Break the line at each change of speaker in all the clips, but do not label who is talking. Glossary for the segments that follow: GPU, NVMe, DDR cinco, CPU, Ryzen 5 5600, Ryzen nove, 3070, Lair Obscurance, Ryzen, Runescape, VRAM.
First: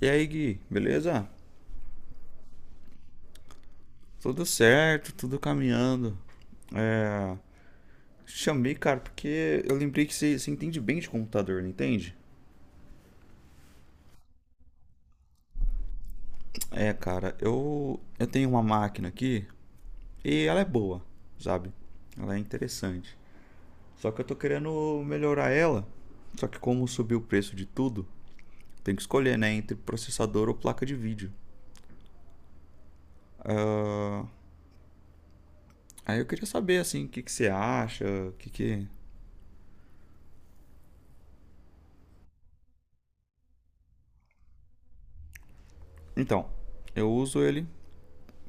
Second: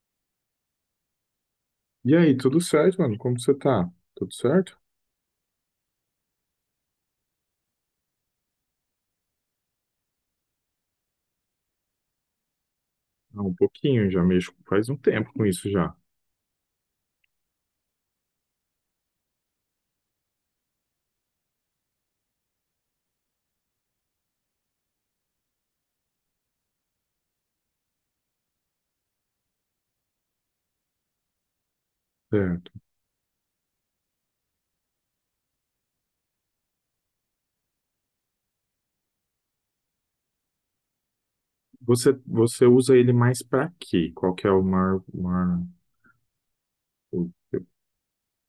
E aí, Gui, beleza?
E aí, tudo certo, mano? Como você tá? Tudo
Tudo
certo?
certo, tudo caminhando. É, Chamei, cara, porque eu lembrei que você entende bem de computador, não entende?
Ah, um pouquinho, já mexo faz um tempo com isso já.
É, cara, eu tenho uma máquina aqui e ela é boa, sabe? Ela é interessante. Só que eu tô querendo melhorar ela. Só que como subiu o preço de tudo, tem que escolher, né, entre processador ou placa de vídeo.
Certo.
Aí eu queria saber, assim, o que que você acha, o que que.
Você usa ele mais pra quê? Qual que é o maior, maior...
Então, eu
o-
uso ele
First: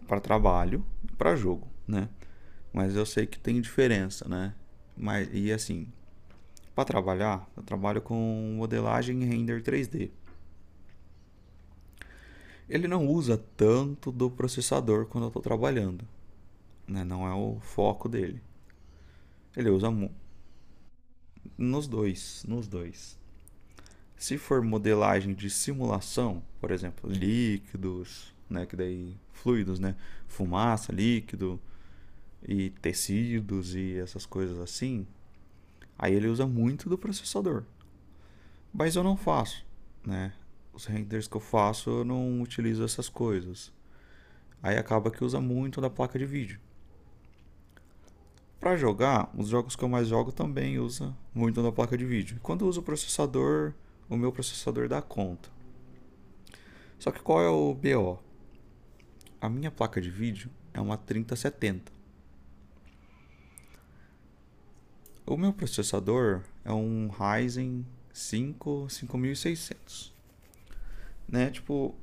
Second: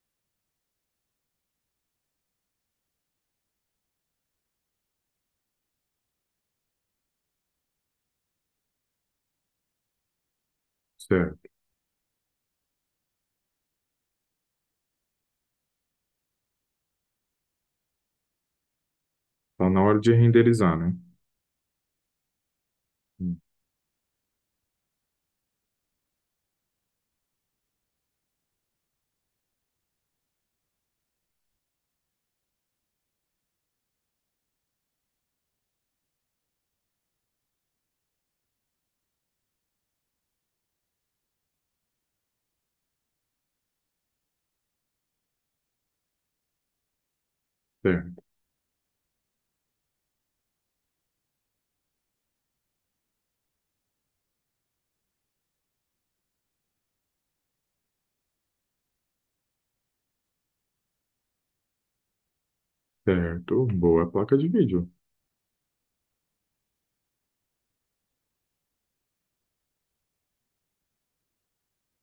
para trabalho e para jogo, né? Mas eu sei que tem diferença, né? Mas, e assim, para trabalhar, eu trabalho com modelagem e render 3D.
Certo.
Ele não usa tanto do processador quando eu estou trabalhando, né? Não é o foco dele. Ele
Então, na
usa
hora de renderizar, né?
nos dois.
Hum.
Se for modelagem de simulação, por exemplo, líquidos, né, que daí fluidos, né, fumaça, líquido e tecidos e essas coisas assim, aí ele usa muito do processador. Mas eu não faço, né? Os renders que eu faço, eu não utilizo essas coisas. Aí acaba que usa muito da placa de vídeo.
Certo.
Para jogar, os jogos que eu mais jogo também usa muito da placa de vídeo. Quando eu uso o processador, o meu processador dá conta. Só que qual é o BO? A minha placa de vídeo é uma 3070.
Certo. Boa placa de vídeo.
O meu processador é um Ryzen 5 5600, né? Tipo,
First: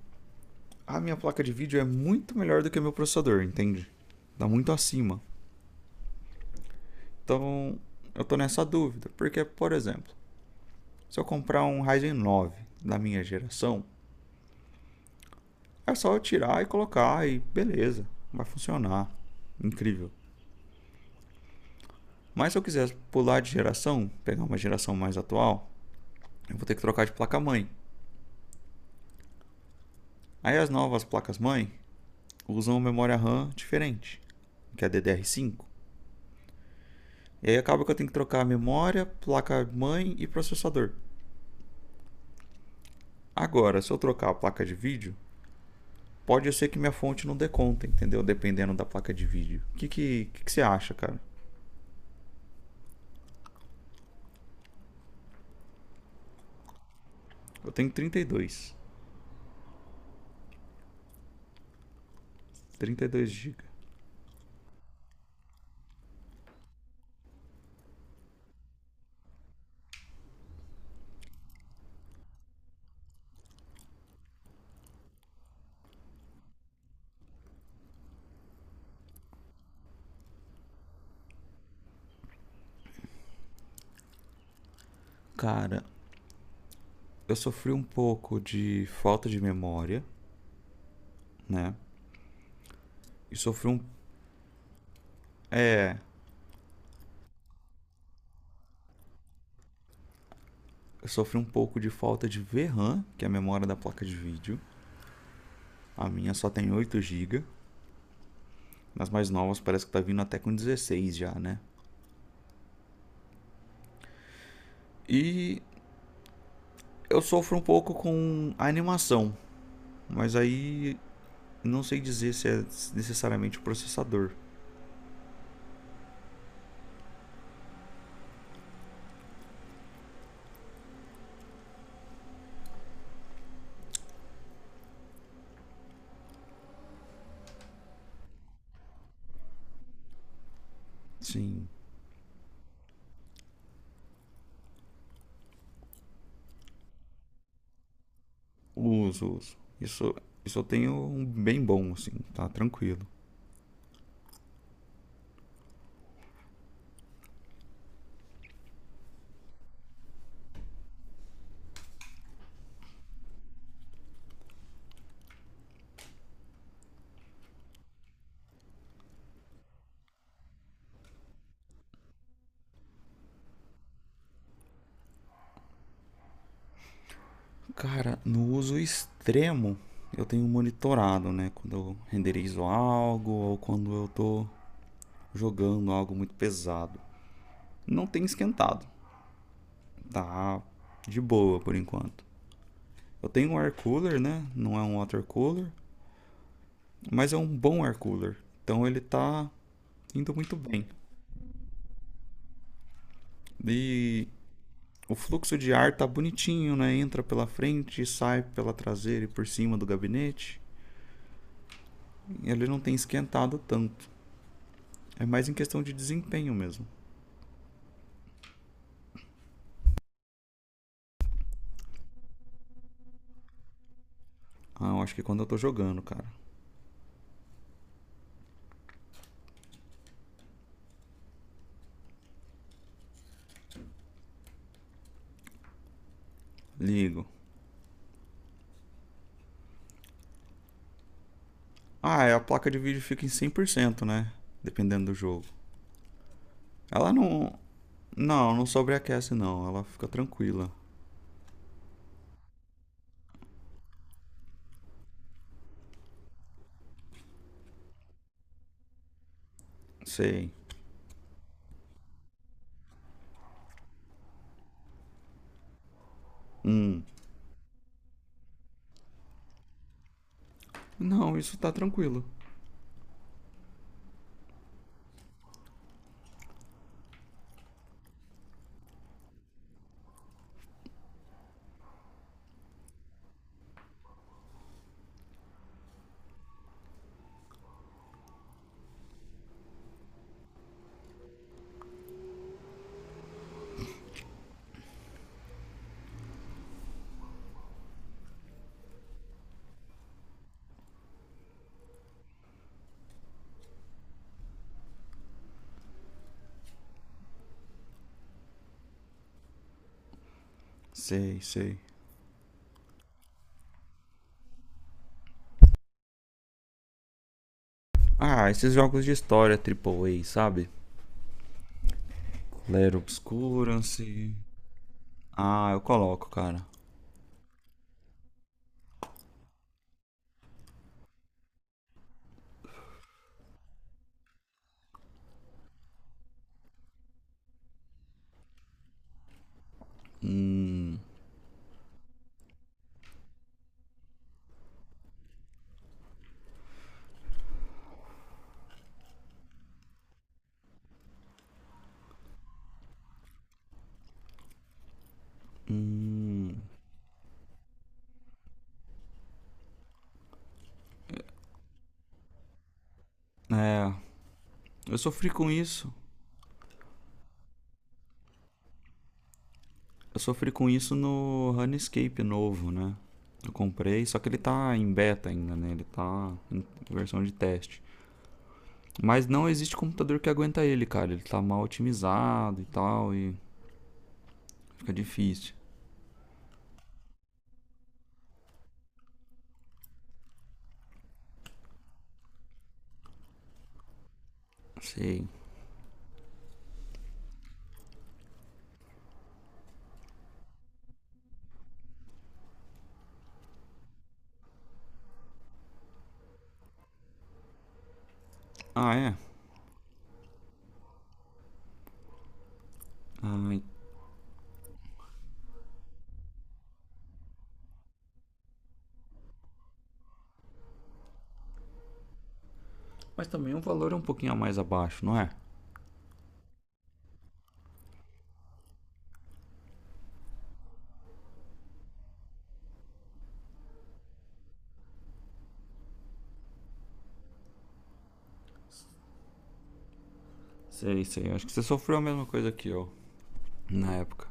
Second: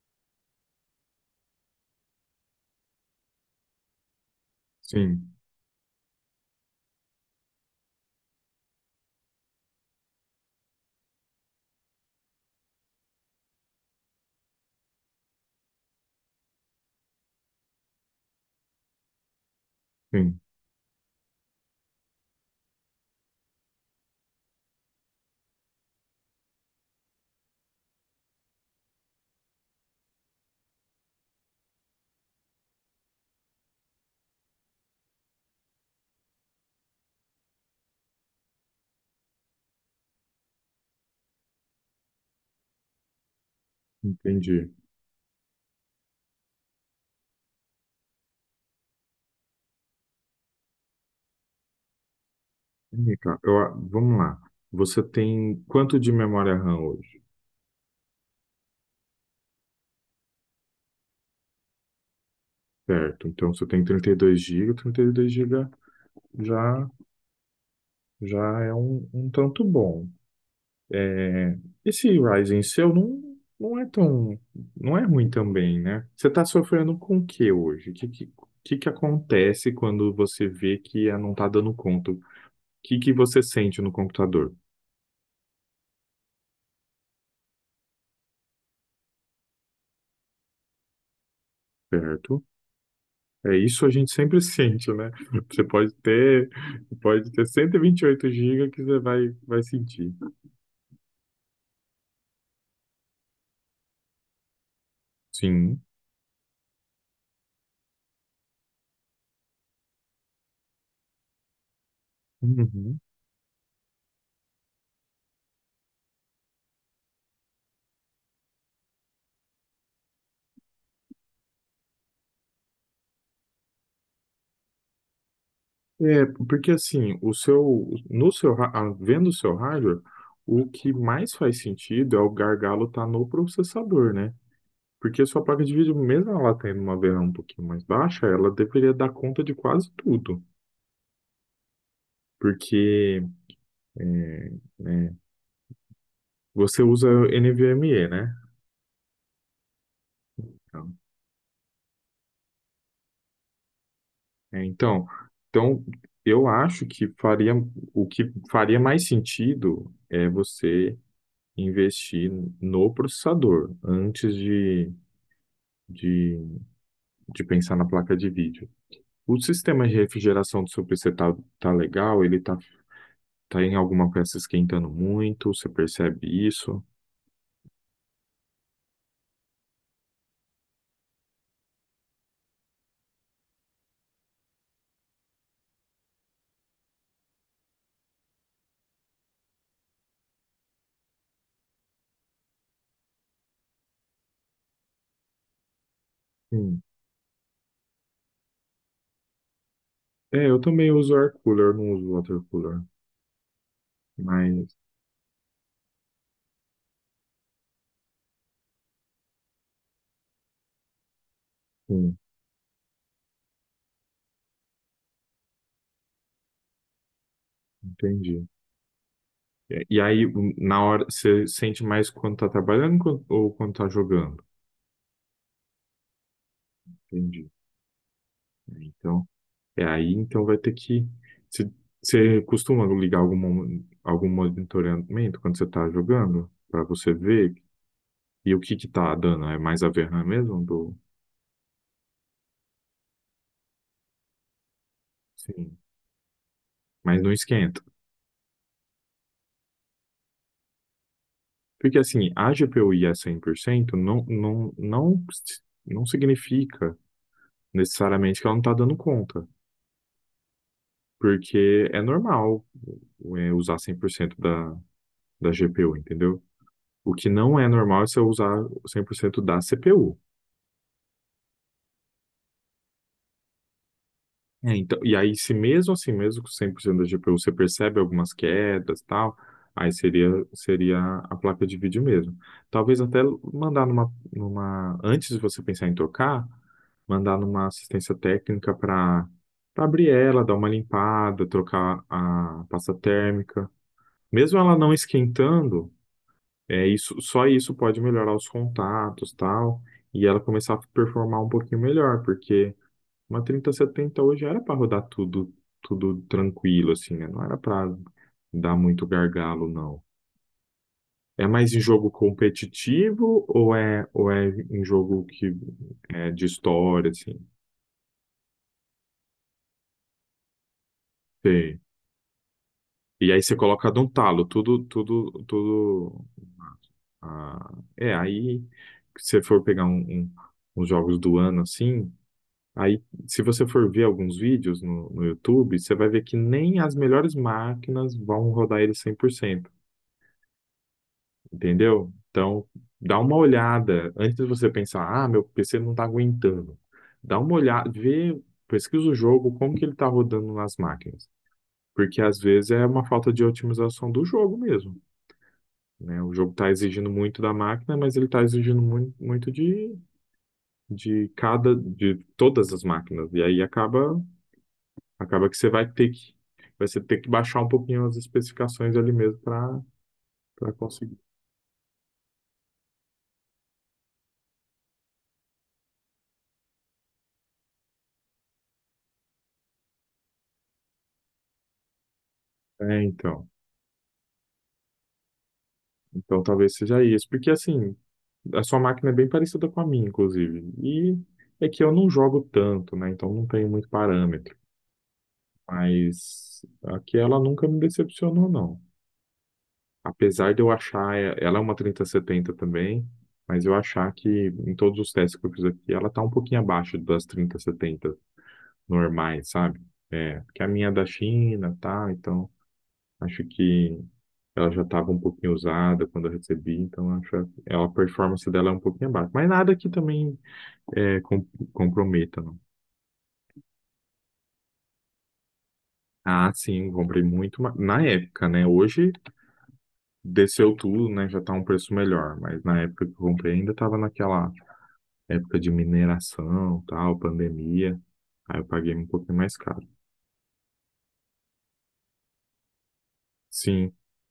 a minha placa de vídeo é muito melhor do que o meu processador, entende? Tá muito acima.
Sim,
Então, eu tô nessa dúvida, porque, por exemplo, se eu comprar um Ryzen nove da minha geração, é só eu tirar e colocar e beleza, vai funcionar. Incrível.
sim.
Mas se eu quiser pular de geração, pegar uma geração mais atual, eu vou ter que trocar de placa-mãe. Aí as novas placas-mãe usam memória RAM diferente, que é ddr cinco. E aí acaba que eu tenho que trocar a memória, placa-mãe e processador. Agora, se eu trocar a placa
Entendi.
de vídeo, pode ser que minha fonte não dê conta, entendeu? Dependendo da placa de vídeo. O que você acha, cara?
Ih, cara, vamos lá. Você tem quanto de memória RAM hoje?
Eu tenho 32. 32
Certo. Então,
GB.
você tem 32 GB. Dois GB já, já é um tanto bom. É, esse Ryzen seu não é tão, não é ruim também, né? Você está sofrendo com o que hoje? O que que acontece quando você vê que ah, não está dando conta? O que você sente no computador,
Cara, eu sofri um pouco de falta de memória, né?
certo?
E
É
sofri um.
isso a gente sempre sente, né? Você pode
É.
ter, pode ter cento e vinte e oito gigas que você vai sentir.
Eu sofri um pouco de falta de VRAM, que é a memória da placa de vídeo.
Sim.
A minha só tem 8 GB. Nas mais novas parece que tá vindo até com 16 já, né?
Uhum.
E eu sofro um pouco com a animação. Mas aí não sei dizer se é necessariamente o processador.
É, porque assim, no seu, vendo o seu hardware, o que mais faz sentido é o gargalo estar no processador, né? Porque a sua placa de vídeo, mesmo ela tendo uma VRAM um pouquinho mais baixa, ela deveria dar conta de quase tudo.
Sim,
Porque é, é, você usa NVMe, né?
uso. Isso, isso eu tenho
Então,
um bem bom, assim, tá tranquilo.
É, então, então, eu acho que faria, o que faria mais sentido é você investir no processador antes de, de pensar na placa de vídeo. O sistema de refrigeração do seu PC tá legal? Ele tá em alguma peça esquentando muito? Você percebe isso?
Cara, no uso extremo, eu tenho monitorado, né? Quando eu renderizo algo ou quando eu tô jogando algo muito pesado. Não tem esquentado, tá de boa por enquanto. Eu tenho um air cooler, né? Não é um water cooler,
Sim.
mas é um bom air cooler. Então ele tá indo
É,
muito
eu
bem.
também uso air cooler, não uso water cooler,
E
mas
o fluxo de ar tá bonitinho, né? Entra pela frente e sai pela traseira e por cima do gabinete.
sim,
Ele não tem esquentado tanto. É mais em questão de desempenho mesmo.
entendi. E aí, na hora, você sente mais quando tá trabalhando ou quando tá jogando?
Ah, eu acho que é quando eu tô jogando, cara.
Entendi. Então, é aí, então vai ter que. Você você costuma ligar algum monitoramento quando você tá jogando? Pra você
Ligo.
ver. E o que que tá dando? É mais a VRAM mesmo?
Ah, é, a placa de vídeo fica em 100%, né? Dependendo do jogo.
Sim,
Ela
mas não
não.
esquenta.
Não, não sobreaquece, não. Ela fica tranquila.
Porque assim, a GPU ir a 100% não significa necessariamente que ela não tá dando conta.
Sei.
Porque é normal usar 100% da GPU, entendeu? O que não é normal é você usar 100% da CPU.
Não, isso tá tranquilo.
É, então, e aí, se mesmo assim, mesmo com 100% da GPU, você percebe algumas quedas e tal, aí seria a placa de vídeo mesmo. Talvez até mandar numa, antes de você pensar em trocar, mandar numa assistência técnica para abrir ela, dar uma limpada, trocar a pasta térmica. Mesmo ela não esquentando, é isso, só isso pode melhorar os contatos, tal, e ela começar a performar um pouquinho melhor, porque uma 3070 hoje era para rodar tudo, tudo tranquilo, assim, né? Não era para dar muito gargalo, não.
Sei,
É mais
sei.
em jogo competitivo ou é em jogo que é de história, assim?
Ah, esses jogos de história triplo A, sabe?
Sei.
Lair
E aí você coloca
Obscurance.
num talo, tudo, tudo,
Ah, eu
tudo.
coloco, cara.
Ah, é, aí se você for pegar uns jogos do ano assim, aí se você for ver alguns vídeos no YouTube, você vai ver que nem as melhores máquinas vão rodar ele cem por cento. Entendeu? Então, dá uma olhada antes de você pensar, ah, meu PC não está aguentando. Dá uma olhada, vê, pesquisa o jogo, como que ele está rodando nas máquinas. Porque às vezes é uma falta de otimização do jogo mesmo, né? O jogo está exigindo muito da máquina, mas ele está exigindo muito, muito de todas as máquinas. E aí
É, eu sofri
acaba
com
que você
isso.
vai ter que baixar um pouquinho as especificações ali mesmo
Eu sofri com
para
isso
conseguir.
no Runescape novo, né? Eu comprei, só que ele tá em beta ainda, né? Ele tá em versão de teste. Mas não existe computador que aguenta ele, cara. Ele tá mal otimizado e
É,
tal, e
então.
fica difícil.
Então talvez seja isso, porque assim, a sua máquina é bem parecida com a minha, inclusive. E é que eu não jogo tanto, né? Então não tenho muito parâmetro.
Sei.
Mas aqui ela nunca me decepcionou, não. Apesar de eu achar, ela é uma 3070 também, mas eu achar que em todos os testes que eu fiz aqui, ela tá um pouquinho abaixo das 3070
Ah, é?
normais, sabe? É, porque a minha é da China, tá? Então acho
Ai,
que ela já estava um pouquinho usada quando eu recebi, então acho que a performance dela é um pouquinho abaixo. Mas nada que também é, com- comprometa, não.
mas também o valor é um pouquinho a mais abaixo, não é?
Ah, sim, comprei na época, né? Hoje desceu tudo, né? Já tá um preço melhor, mas na época que eu comprei ainda estava naquela época de mineração, tal, pandemia. Aí eu paguei um pouquinho mais caro.
Sei, sei. Acho que você sofreu a mesma coisa que eu na
Sim,
época.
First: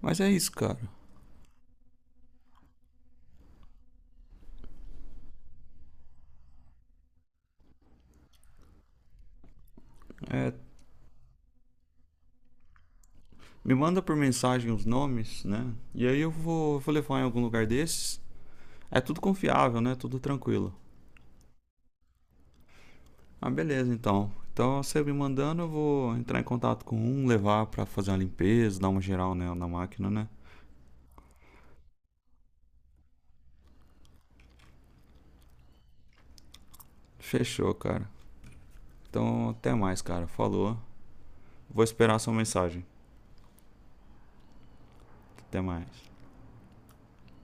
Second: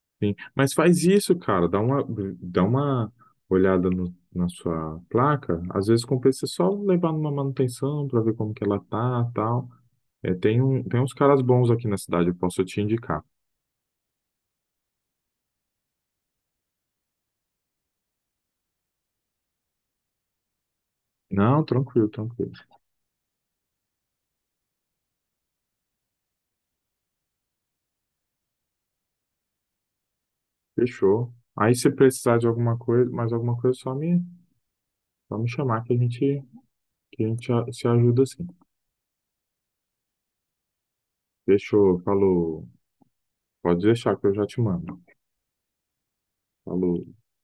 Mas é
sim,
isso,
mas
cara.
faz isso, cara. Dá uma olhada na sua placa. Às vezes compensa só levar numa manutenção para ver como que ela tá, tal. É,
É,
tem tem uns caras bons aqui na cidade, eu posso te indicar.
me manda por mensagem os nomes, né? E aí eu vou, vou levar em algum lugar desses. É tudo confiável, né? Tudo tranquilo.
Não, tranquilo, tranquilo.
Ah, beleza, então. Então você me mandando, eu vou entrar em contato com um, levar pra fazer uma limpeza, dar uma geral né, na máquina, né?
Fechou. Aí se precisar de alguma coisa, mais alguma coisa, só me chamar que que a gente
Fechou,
se
cara.
ajuda assim.
Então até mais, cara. Falou. Vou
Fechou,
esperar a sua
falou.
mensagem.
Pode deixar que eu já te mando.
Até mais.
Falou.